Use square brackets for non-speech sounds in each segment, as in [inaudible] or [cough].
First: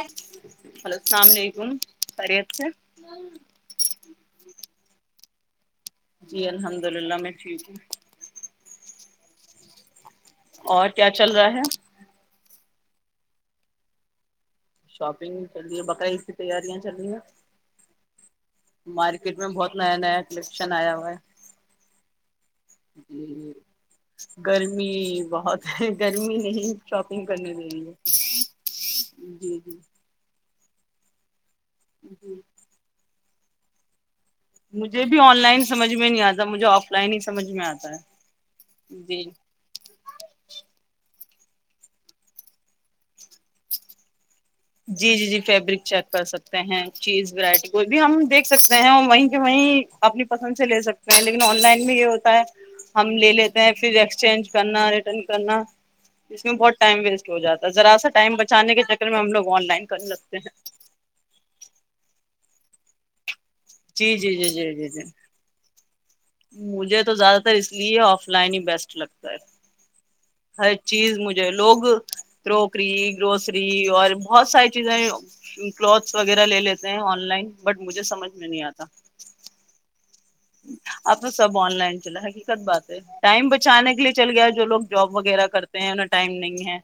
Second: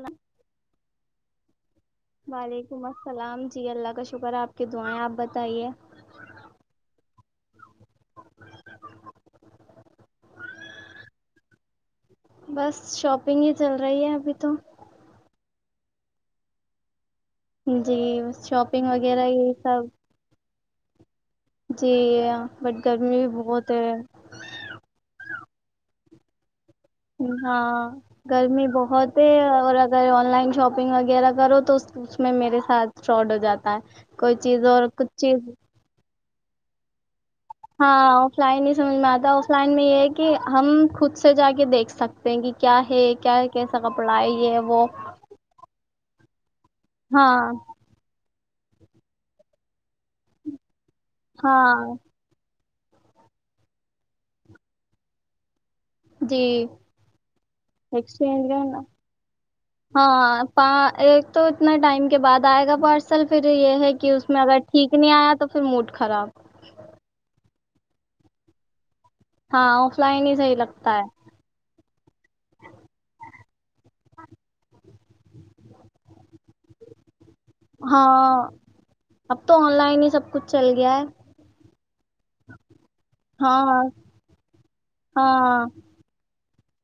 ل ہلو السلام علیکم خیریت سے وعلیکم السلام جی اللہ کا شکر آپ کی دعائیں آپ ب چاہیے جی الحمد اللہ میں ٹھیک ہوں اور کیا چل رہا ہے بس شاپنگ ہی چل رہی ہے ابھی تو شاپنگ کر رہی ہے بکرئید کی تیاریاں چل رہی ہیں جی شاپنگ وغیرہ یہی سب شن آیا ہوا ہے جی یہ بٹ گرمی بھی بہت ہے گرمی بہت گرمی نہیں شاپنگ کرنے دے رہی ہاں گرمی بہت ہی ہے جی اگر جی آنلائن شاپ شپنگ وغیرہ کرو تو اس میں میرے ساتھ فراڈ جاتا ہے کوئی چیز اور مجھے کچھ بھی آن چیز لائن سمجھ میں نہیں آتا مجھے آف لائن سمجھ میں آتا ہاں آف لائن ہی سمجھ ہے میں جی آتا آف لائن میں یہ ہے کہ ہم خود اس سے جا کے دیکھ سکتے ہیں کہ کیا ہے کیا کیسا کپڑا ہے یہ وہ جی جی جی فیبرک چیک کر سکتے ہیں ہاں چیز وورائٹی کوئی بھی ہم دیکھ سکتے ہیں اور وہیں کہ وہیں اپنی پسند سے لے سکتے لیکن آن لائن ہاں میں یہ ہوتا ہے ہم لے لیتے ہیں پھر ایکسچینج کرنا ریٹرن کرنا جی اس میں بہت ٹائم ویسٹ ہو جاتا ہے ذرا سا ٹائم ایکسچینج بچانے کرنا کے چکر میں ہم لوگ آن لائن کرنے لگتے ہاں ہیں پ ایک تو اتنا ٹائم کے بعد آئے گ پارسل پھر یہ ہے کہ جی اس جی میں جی اگر جی جی ٹھیک جی نہیں آیا تو پھر مٹ مجھے تو زیادہ تر اس لیے آف لائن ہی بیس لگتا ہاں آف لائن ہی صحیح ہر لگتا ہے چیز مجھے لوگ کروکری گروسری اور بہت ساری چیزیں کلوتھس وغیرہ لے لیتے ہیں آن لائن بٹ مجھے ہاں سمجھ اب تو آن لائن ہی سب کچھ چل گیا ہے آپ تو سب آن لائن چلا ہے کت بات ہے ٹائم ہاں بچانے کے لیے چل گیا ہے جو لوگ جاب وغیرہ ہاں کرتے ہیں انیں ٹائم نہیں ہے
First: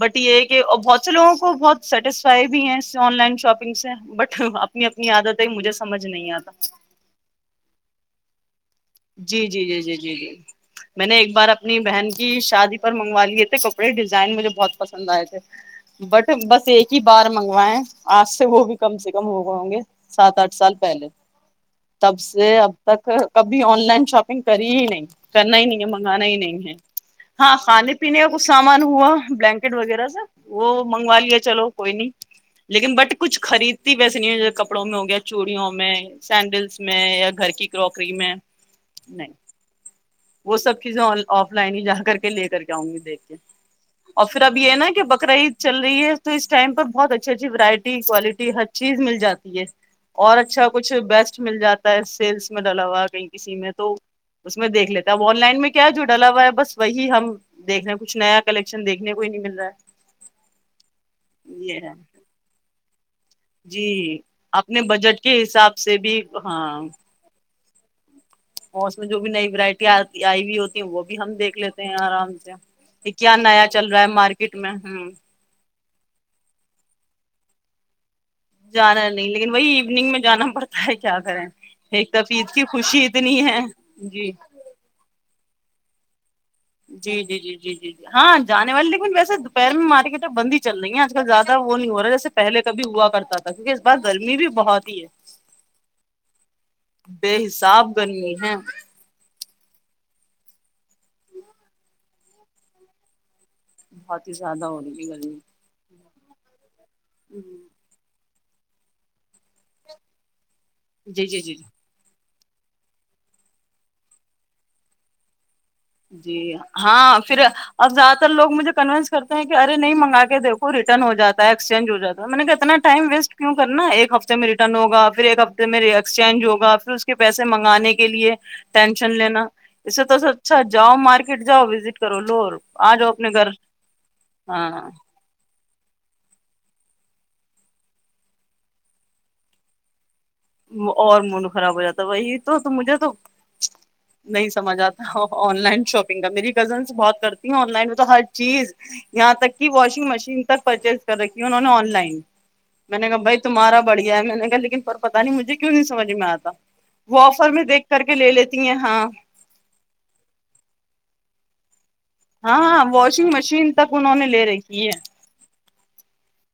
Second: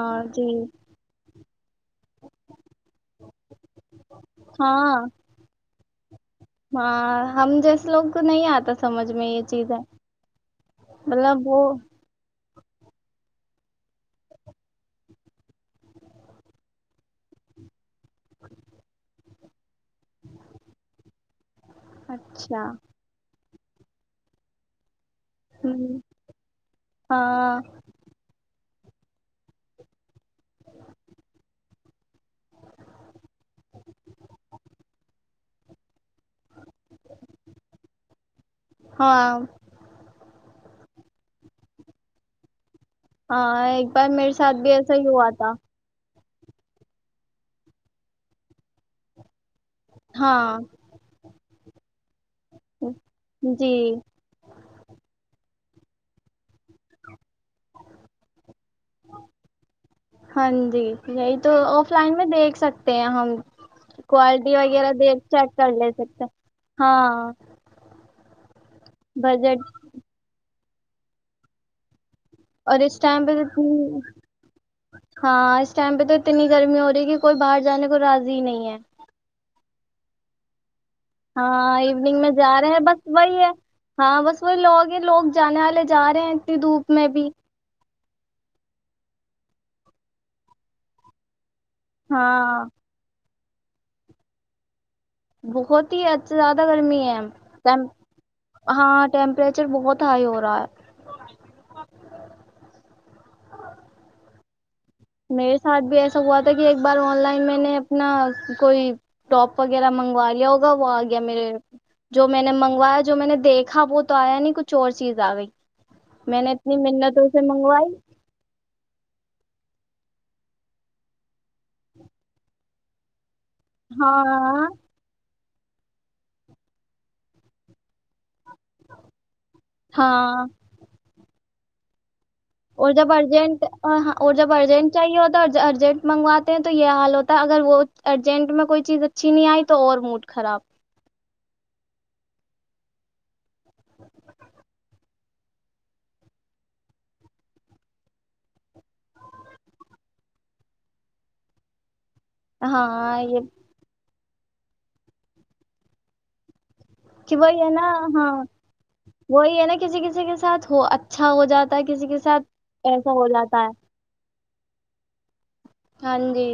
بٹ یہ ہے جی کہ بہت سے لوگوں بہت سیٹسفائی بھی ہے آن لائن شاپنگ سے بٹ اپنی ہاں اپنی عادت ہے مجھے سمج نہیں آ ہاں ہم جیسے لوگ نہیں آتا سمجھ میں یہ جی جی چیزیں جی جی جی جی میں نے ایک مطلب بار وہ اپنی بہن کی شادی پر منگوا لیے تھے کپڑے ڈیزائن مجھے بہت پسند آئے تھے بٹ بس ایک ہی بار منگوائے آج سے وہ بھی کم سے کم ہو گئے ہوں گے سات آٹھ سال پہلے تب سے اچھا اب تک کب ابھی آن لائن شاپنگ کری ہی نہیں کرنا ہی نہیں ہے ہوں منگانا ہی نہیں ہے ہاں کھانے پینے کا کچھ سامان ہوا بلینکٹ وغیرہ سے وہ منگوا لیا چلو کوئی نہیں لیکن بٹ کچھ خریدتی ویسے نہیں ہو کپڑوں میں ہو گیا چوڑیوں میں سینڈلس میں یا گھر کی کروکری ہاں وہ سب چیزیں آف لائن ہی جا کر کے لے کر کے ہوں گی دیکھ کے ہاں ایک بار اور میرے پھر ساتھ اب یہ بھی ہے نا ایسا کہ ہی ہوا بکرا تھا عید چل رہی ہے تو اس ٹائم پر بہت اچھی اچھی وورائٹی کوالٹی ہر چیز مل جاتی ہے اور ہاں اچھا کچھ بیسٹ مل جاتا ہے سیلس ڈلا ہوا کہیں کسی میں تو جی اس میں دیکھ لیتے ون لائن میں کیا جو ڈلا ہوا ہے بس وہی ہم دیکھ رہے ہیں کچھ نیا کلیکشن دیکھنے کو ہی نہیں مل رہا ہاں جی یہی تو ہے یہ آف ہے لائن میں دیکھ سکتے پیا ہم جی کوالٹی آپ نے وغیرہ دیکھ بجٹ کے چیک کر حساب لے سے بھی سکتے ہیں۔ ہاں اور اس میں جو بھی نئی بجٹ وورائٹی آ آئی بھی ہوتی ہیں وہ بھی ہم دیکھ لیتے ہیں آرام سے اور اس یہ ٹائم پہ کیا تو نیا چل رہا ہے مارکیٹ میں ہ ائم پہ تو اتنی گرمی ہو رہی کہ کوئی باہر جانے کو را جانا نہیں لیکن وہی ایوننگ میں جانا پڑتا ہے کیا کریں ہاں ایک ایوننگ طرف میں عید جا کی رہے ہیں خوشی بس وہی اتنی ہے ہاں جی بس وہی لوگ ہی لوگ جانے والے چاریں جی جی جی جی جی ہاں جان والے لیکن ویسے دوپہر میں مارکیٹیں بند ہی چل رہی ہیں آج کل زیادہ وہ نہیں ہو رہا جیسے پہل ہاں کبھی ہوا کرتا تھا کیونک اس بار گرمی بھی بہت ہی ہے بہت ہی اچ زیادہ گرمی ہے بے حساب گرمی ہے ہاں ٹیمپریچر چر بہت ہائی ہو رہا ہے ا زیادہ ہو رہی ہے گرمی میرے ساتھ بھی ایس سگ ہو تھا کہ ایک بار آن لائن میں نے اپنا کوئی ٹاپ وغیرہ منگوا لیا ہو ہوا وہ آ گیا جی جی میرے جی جی جو میں نے منگوایا جو میں نے دیکھا وہ تو آیا نہیں کچھ اور چیز آ گئی میں نے جی اتنی ہاں منتوں سے پھر اب منگوائی زیادہ تر لوگ مجھے کنوینس کرتے ہیں کہ نہیں منگا کے دیکو ریٹرن ہو جا ہے ایکسچینج ہو جاتا ہے میں نے کہ اتنا ٹائم ویسٹ کیوں کرنا ایک ہفتے میں ہاں ریٹرن ہوگ پھر ایک ہف میرے ایکسچینج ہوگا پھر اس کے پیسے منگانے کے لیے ٹینشن لینا اس سے تو ہاں س جاؤ مارکیٹ جؤ وزٹ کرو اور آ جاؤ جب اپنے گھر ارجنٹ ہاں اور جب ہاں ارجنٹ چاہیے ہو تو ارجنٹ منگواتے ہیں تو یہ حال ہوتا ہے اگر وہ ارجنٹ میں کوئی چیز اچھی نہیں آئی تو اور موٹ اور مون خراب ہو جاتا وہی تو مجھے تو نہیں سمجھ آتا اور آن لائن شاپنگ کا میری کزنس بہت کرتی ہ آن لائن میں تو ہر چیز یہاں تک کہ واشنگ مشین تک پرچیز کر رکھی ہے انہوں نے آن لائن میں نے کہا ہاں بھائی یہ تمہارا بڑی میں نے کہا لیکن پر پتا نہیں مجھے کیوں نہیں سمجھ میں آتا وہ کہ آفر وہی میں ہے نا دیکھ کر کے لے ہاں لیتی ہیں ہاں وہی ہے نا کسی کسی کے ساتھ ہو اچھا ہو جاتا ہے کسی کے ساتھ ہاں ہاں ایسا ہو واشنگ جاتا ہے مشین تک انہوں نے لے رہی یہ ہاں جی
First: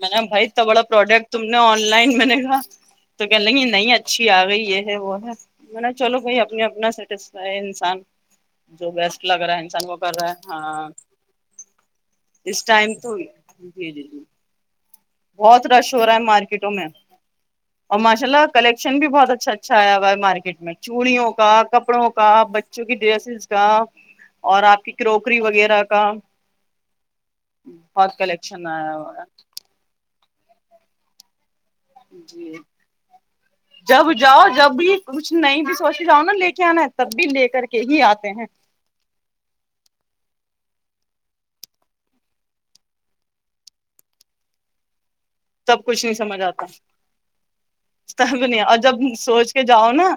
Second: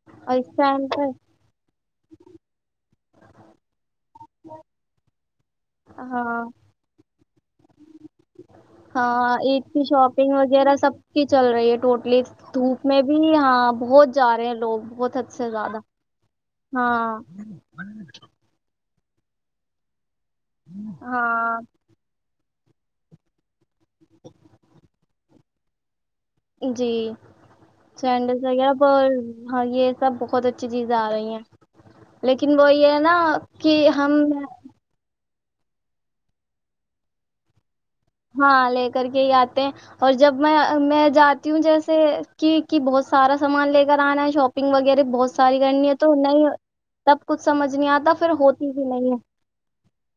میں نے اور بھائی اس اتنا بڑا ٹائم پہ پروڈکٹ تم نے آن لائن میں نے کہا تو کیا نہیں نہیں ہی اچھی آ گئی یہ ہے وہ ہے میںا چلو کو ہاں اپنے اپنا سیٹس انسان جو بیسٹ ہاں لگ رہا ہے عید کی انسان وہ کر رہا شاپنگ ہے وغیرہ ہاں سب کی چل رہی ہے ٹوٹلی اس دھوپ ٹائم میں تو جی بھی ہاں جی بہت جی جا رہے ہیں لوگ حد سے بہت زیادہ رش ہو رہا ہے مارکیٹوں میں ہاں اور ماشاء اللہ کلیکشن بھی بہت اچھا اچھا آیا ہے مارکیٹ میں چوڑیوں کا ہاں کپڑوں کا بچ جوک ڈریسیز کا اور آپ کی کروکری وغیرہ کا جی بہت سینڈلس کلیکشن آیا وغیرہ ہوا ہاں یہ سب بہت اچھی چیز آ رہی ہے ہیں جی لیکن وہ یہ نا کہ جب ہم جاؤ جب بھی کچھ نہیں بھی سوچ جاؤ نا لے کے آنا ہے تب بھی لے کر کے ہی آتے ہیں ہاں لے کر کے ہی آتے ہیں اور جب میں میں جاتی ہوں جیسے کہ کہ بہت سارا سامان لے کر آنا ہے شاپنگ وغیرہ بہت ساری سب کرنی ہے کچھ تو نہیں سمجھ تب کچھ سمجھ نہیں آتا پھر آتاب نہیں ہوتی اور بھی جب ہے سوچ کے جاؤ نا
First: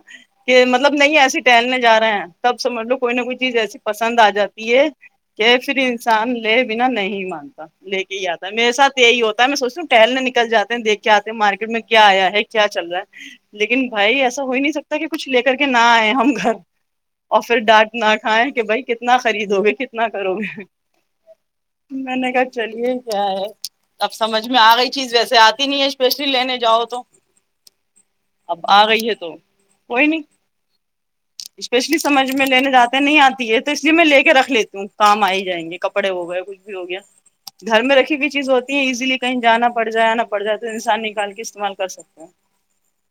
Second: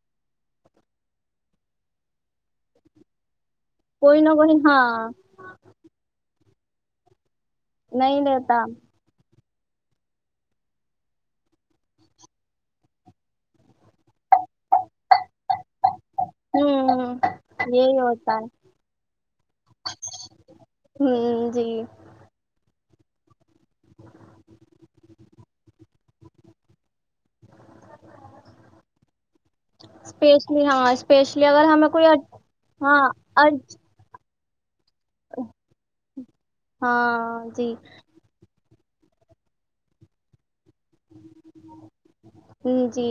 کہ مطلب نہیں ایسی ہلنے ج رہے ہیں تب سے مج لو کوئی نہ کوئی چی ایسی پسند کوئی نہ آ کوئی جاتی ہے ہاں کہ پھر انسان لے بنا نہیں منتے لے کے نہیں ہی آتا ہے لیتا میرے سات یہی ہوتا ت میں سوچوں ٹہلنے نکل جاتے ہیں دیکھ کے آتے ہیں مارکیٹ میں کیا آیا ہے کیا چل رہا ہے لیکن بھائی ایسا ہو ہی نہیں سکتا کہ کچھ لے کر کے نہ آئے ہم گھر ہوں اور پھر ڈانٹ یہی نہ ہوتا ہے کھائےیں کہ بھائی کتنا خریدو گے کتنا کرو گے ہوں جی میں نے کہا چلیے کیا ہے اب سمجھ میں میں آ گئی چیز ویسے آتی نہیں ہے اسپیشلی لینے جاؤ تو اب آ گئی ہے تو کوئی نہیں اسپیشلی ہاں اسپیشلی اگر ہمیں اسپیشلی کوئی سمجھ میں لینے جاتے ہاں نہیں آتی ہے تو اس لیے میں لے کے رکھ لیتی ہوں کام آ ہی جائیں گے کپڑے ہو گئے کچھ بھی ہو گیا ہاں جی گھر میں رکھی ہوئی چیز ہوتی اییلی کہیں جانا پڑ جائےا پڑ جائے کے استعمال کر سکتا جی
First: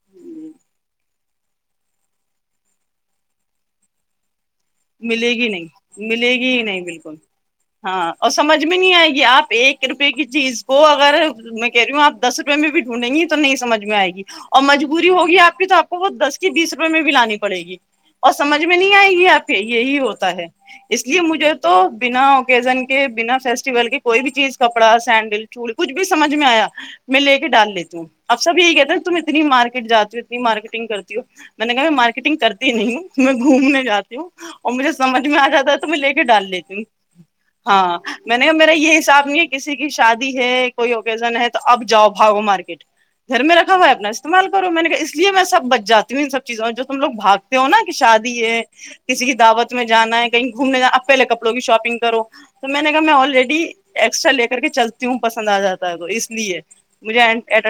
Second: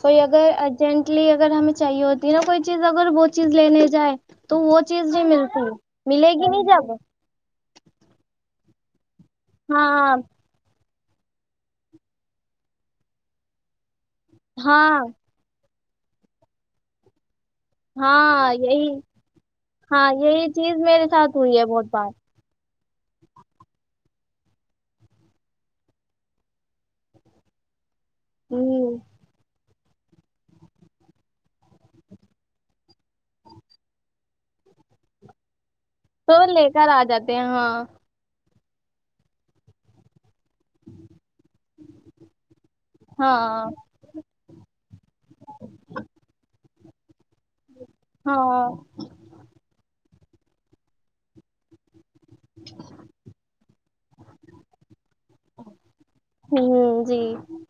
کوئی اگر ہے ارجنٹ لیے اگر ہمیں چاہیے ہوتی نا کوئی چیز اگر وہ چیز لےنے جائے تو وہ چیز بھی ملے گی ملتی نہیں ہے ملے گی نہیں ہی جدہ بالکل ہاں اور سمجھ میں نہیں آئے گی آپ ایک روپئے ہاں کی چیز کو اگر میں کہہ رہی ہوں آپ دس روپئے میں بھی ڈھونڈیں گی تو نہیں سج میں آئے گی اور ہاں مجبوری ہوگی آپ کی تو وہ دس کی بیس روپئے میں بھی لانی پڑے گی اور ہاں سمجھ میں یہی نہیں آئے گی آپ کو ہی ہاں ہوتا ہے یہی چیز میرے اس لیے ساتھ مجھے ہوئی ہے تو بہت بار بنا اوکیزن کے بنا فیسٹیول کے کوئی بھی چیز کپڑا سینڈل چوول کچھ بھی سمجھ میں آیا میں لے کے ڈال لیتی ہوں اب سب یہ کہ تھے ہ تم اتنی مار جاتی ہوں ات مارکیٹگ کرتی ہوں میں نے کہا میں مارکٹنگ کرتی ہی نہیںوں میں گھومنے جاتی اور مجھے سمجھ میں آ جاتا تھا میں لے کے تو ڈال لے لیتی ہوں کر آ جاتے ہیں ہاں اور میرا یہ حساب نہیں ہے کسی کی شادی ہے کوئی اوکیزن ہے تو اب جاؤ بھاگو مارکیٹ گھر میں ہاں رکھا ہوا ہے اپنا استعمال کرو میں نے کہ اس لیے میں سب بچ جاتی ہوں ان سب چیزوں جو ہم لگ بھات تو ہو نہ کی شادی ہے ہاں کسی کی دعوت میں جانا ہے کہیں گھومنے جانا پہلے کپڑوں کی شاپنگ کرو تو میں نے کہا میں آلریڈی ایکسٹرا لے کر کے چلتی ہوں پسند آ جاتی ہ جی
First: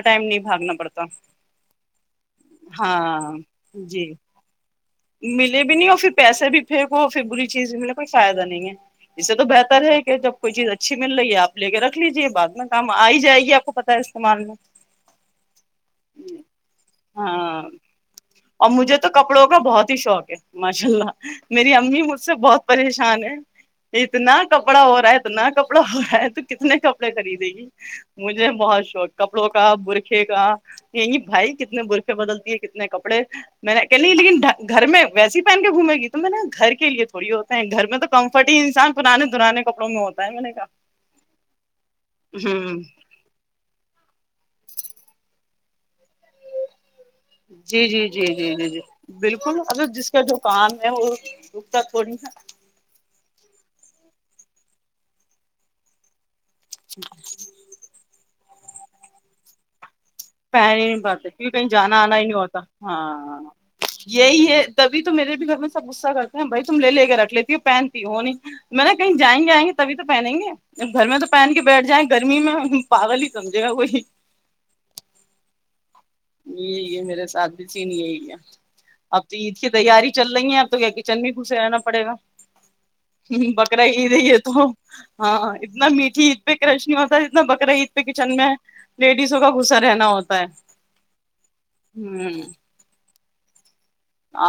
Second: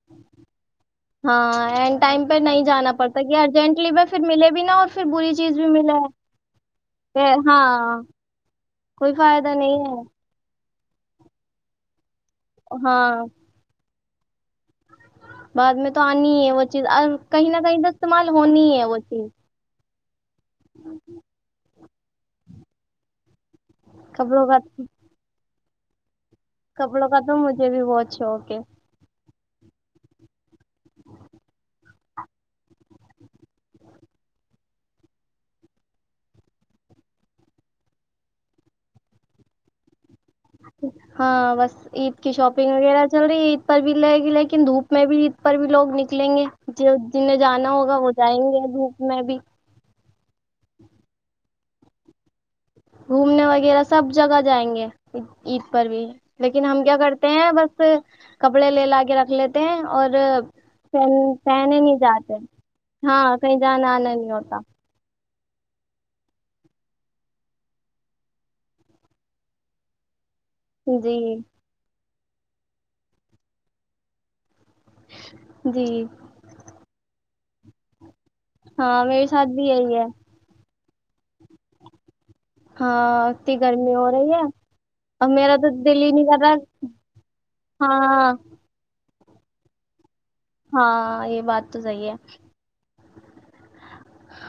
ٹائم نہیں بھاگنا پڑتا ہاں اینڈ ٹائم پہ نہیں جانا پڑتا کہ ہاں ارجینٹلی میں جی پھر ملے بھی نہا اور پھر بری چیز ملے بھی نہیں اور پھر پیسے بھی پھینکو پھر کہ بری چیز بھی ملے ہاں کوئی فائدہ نہیں ہے کوئی اس سے تو فائدہ نہیں بہتر ہے کہ جب چیز اچھی مل رہی ہے آپے کے رکھ لیجیے بع میں کام آ ہی ہاں جائے گی آپ کو پتا ہے س مالو بعد میں تو آنی ہے وہ چیز اور کہیں نہ ہاں کہیں تو استعمال ہونی ہے وہ چیز ا شوق ہے ماشاء اللہ میری امی مجھ سے بہت پریشان ہے اتنا کپڑوں کا کپڑا ہو رہا ہے اتنا کپڑا ڑ تو کتنے کپڑوں کپڑے کا تو خریدے گی مجھے بھی بہت مجھے شوق ہے بہت شوق کپڑوں کا برخے کا یہی بھائی کتنے برقے بدلتی ہے کتنے کپڑے میں نے کہنی لیکن گھر میں ویسے ہی پہن کے گھومے گی تو میں نے گھر کے لیے تھوڑی ہوتے ہیں گھر میں تو کمفرٹ ہی انسان پرانے درانے کپڑوں میں ہوتا ہے میں نے ہاں بس عید کی کہا شاپنگ ہوں وغیرہ چل رہی عید پر بھی لے گی لے کے دھوپ میں بھی عید پر بھی لگ نکل نکلیں گے جو جنہیں جانا جی ہوگا جی وہ جی جائیں جی گے جی جی دھوپ میں بھی بالکل اگر جس کا جو کام ہے وہتا تھوڑی گھومنے وغیرہ سب جگہ جائیں گے عید پر بھی لیکن ہم کیا کرتے ہیں بس کپڑے لے لا کے رکھ لیتے ہیں اور پہن ہی نہیں پاتے کیونکہ کہیں جانا آنا ہی نہیں ہوتا ہاں کہیں جانا آنا نہیں یہی ہوتا ہے تبھی تو میرے گھر میں سب غصہ کرتے ہیں بھائی تم لے کے رکھ لیتی ہو پہنتی ہو نہیں میں نا کہیں جائیں گے آئ گے تبھی تو پہنیں گے گھر جی میں تو پہن کے بیٹھ جائیں گ گرمی میں ہم پاگل ہی سمجھے گا کوئی جی یہ یہ میرے ساتھ بھی تھی نہیں ہے ہے ہاں اب میرے تو ساتھ عید بھی کی یہی ہے تیاری چل رہی ہیں اب تو کیا کچن بھی پھسے رہنا پڑے گا ہاں ہ اتنی بکرا گرمی ہو عید ہے رہی یہ تو اور ہاں میرا تو اتنا دل ہی میٹھی نہیں عید کر پہ رہا کرش نہیں ہوتا اتنا بکرا عید پہ ہاں کچن میں ہے لیڈیزوں کا غصہ رہنا ہوتا پ ہاں یہ بات تو صحی ہے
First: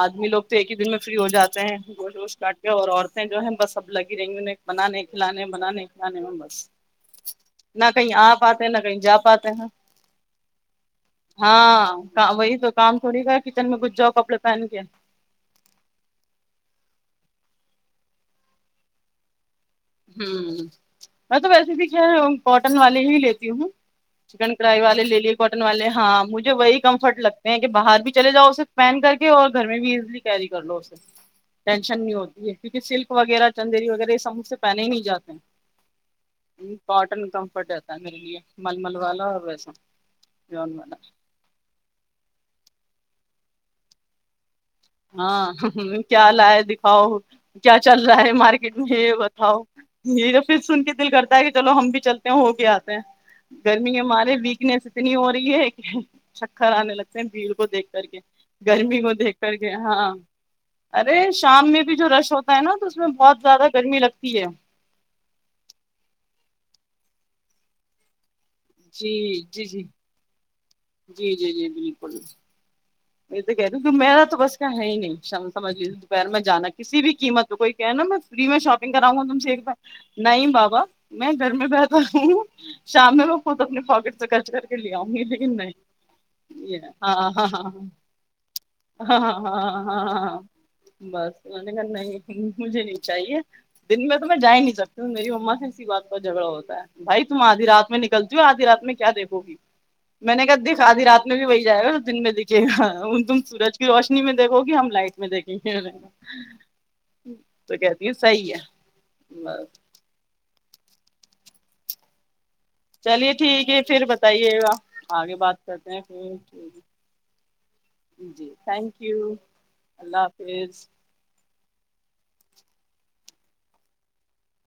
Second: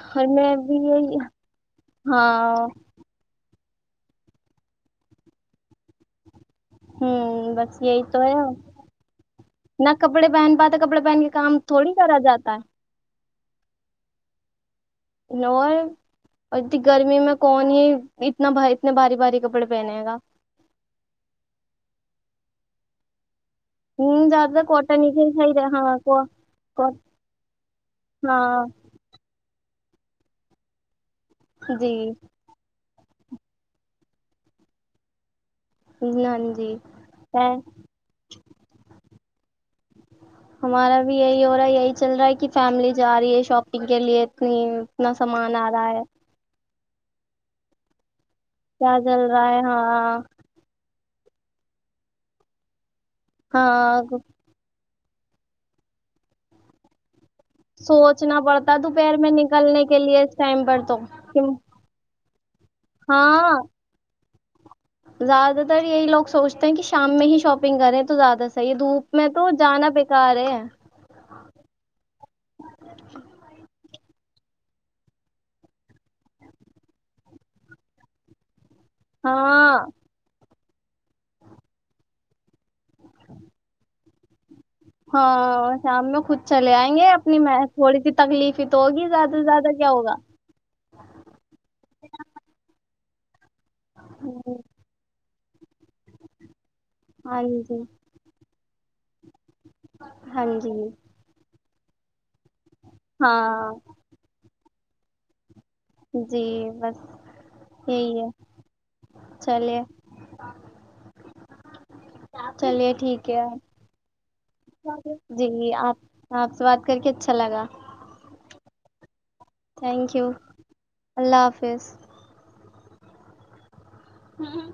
آدمی اور لوگ تو ایک ہی بھی دن میں فری یہی ہو جاتے ہیں گوشت ووشت کاٹ ہاں کے اور عورتیں جو ہیں بس اب لگی رہی انہیں بنانے کھلے بنانے کھلانے میں بس ہوں بس نہ یہی کہیں تو آ ہے پاتے نہ کہیں جا پاتے ہیں نہ کپڑے پہن پاتے کپڑے پہن کے کام تھوڑی کرا ہاں جاتا وہی تو کام تھوڑی کر کچن میں گچ جاؤ کپے تنک اور گرمی میں کون ہی اتنا اتنے باری بھاری کپڑے پہنے گا ہوں میں تو ویسے بھی خ ہوں کوٹن والے ہی لیتے ہ زیادہ چکن تر کرڑائی کاٹن والے ہی لے کے لیے صحیح کاٹن رہے والے کو ہاں مجھے وہی کو- کمفرٹ لگتے ہیں کہ باہر بھی چلے جاؤ ہاں صرف پہن کر کے اور گھر میں بھی کیاری کر لو اسے جی ٹینشن نہیں ہوتی ہے کیونکہ سلک وغیرہ چندیری وغیرہ س سے پہنے ہی نہیں جاتے ہاں جی ہ کاٹن ہے. کمفرٹ رہتا ہے میرے لیے مللمل والا اسا ہمارا بھی یہی ہو رہا ہے یہی چل رہا ہے کہ فیملی جا رہی ہے شاپنگ کے لیے اتنی اتنا سامان آ رہا ہاں ہے کیا حال آ ہے د ہ کیا چل رہا ہے مارکیٹ میں کیا ہے چل رہا بتاؤ ہے ہاں یہیا پھر سن کے دل کرتا ہے کہ چلو ہم بھی چلتے ہیں وہ بھی آتے ہیں گرمیں ہاں ہمارے ویکنیس اتنی ہو رہی ہے کہ چکر آنے لگتے بھیڑ کو دیکھ کر کے سوچنا پڑتا ہے گرمی کو دوپہر میں دیکھ نکلنے ہاں کے لیے اس ٹائم پر تو ارے کہ- شام میں بھی جو رش ہوتا ہے نا تو اس میں بہت ہاں زیادہ گرمی لگتی تی ہے زیادہ تر یہی لوگ سوچتے ہیں کہ شام میں ہی شاپنگ کریں تو زیادہ سے دھوپ جی میں تو جی جی جانا بیکار ہے جی جی جی بالکل [inaudible] کی میرا تو بس کا ہے ہی نہیںمج لیجیے دوپہر میں جانا کسی بھی قیمت کوئی کہ نا میں فری میں شاپ کراؤ گا تم سیکھ ہاں نہیں بابا میں گھر میں بیہتر ہوں شام میں وہ خود اپنے پاکٹ سے خرچ کر کے لے آؤں گی لیکن ہاں نہیں شام میں خود چلے یہ آئیں گے ہاں اپنی ہاں تھوڑی ہاں د ہاں ہاں ہاں بس میں نے کرنا مجھے دینی چاہیے دن میں تو میں جا ہی نہیں سکتی ہوں میری اما سے کسی بات پر جھگڑا ہوتا ہے بھائی تم ہاں آدھی جی رات میں نکلتی ہو آدھی رات میں کیا دیکھو گی میں نے ہاں کہد جی آاددھی رات میں بھی وہی جائے اور دن میں دکھے ان تم ہاں سورج کی روشنی میں دیکو گی ہم لائٹ میں دیک جی بس تو کہتی ہے صحی ہے بس چلیے چلیے ٹھیک ہے پھر بتائیے گا آگے بات جی کرتے آپ ہیں آپ سے بات کر کے اچھا لگا جی تھینک ی [inaudible] تھینک یو اللہ حافظ فظ ہممم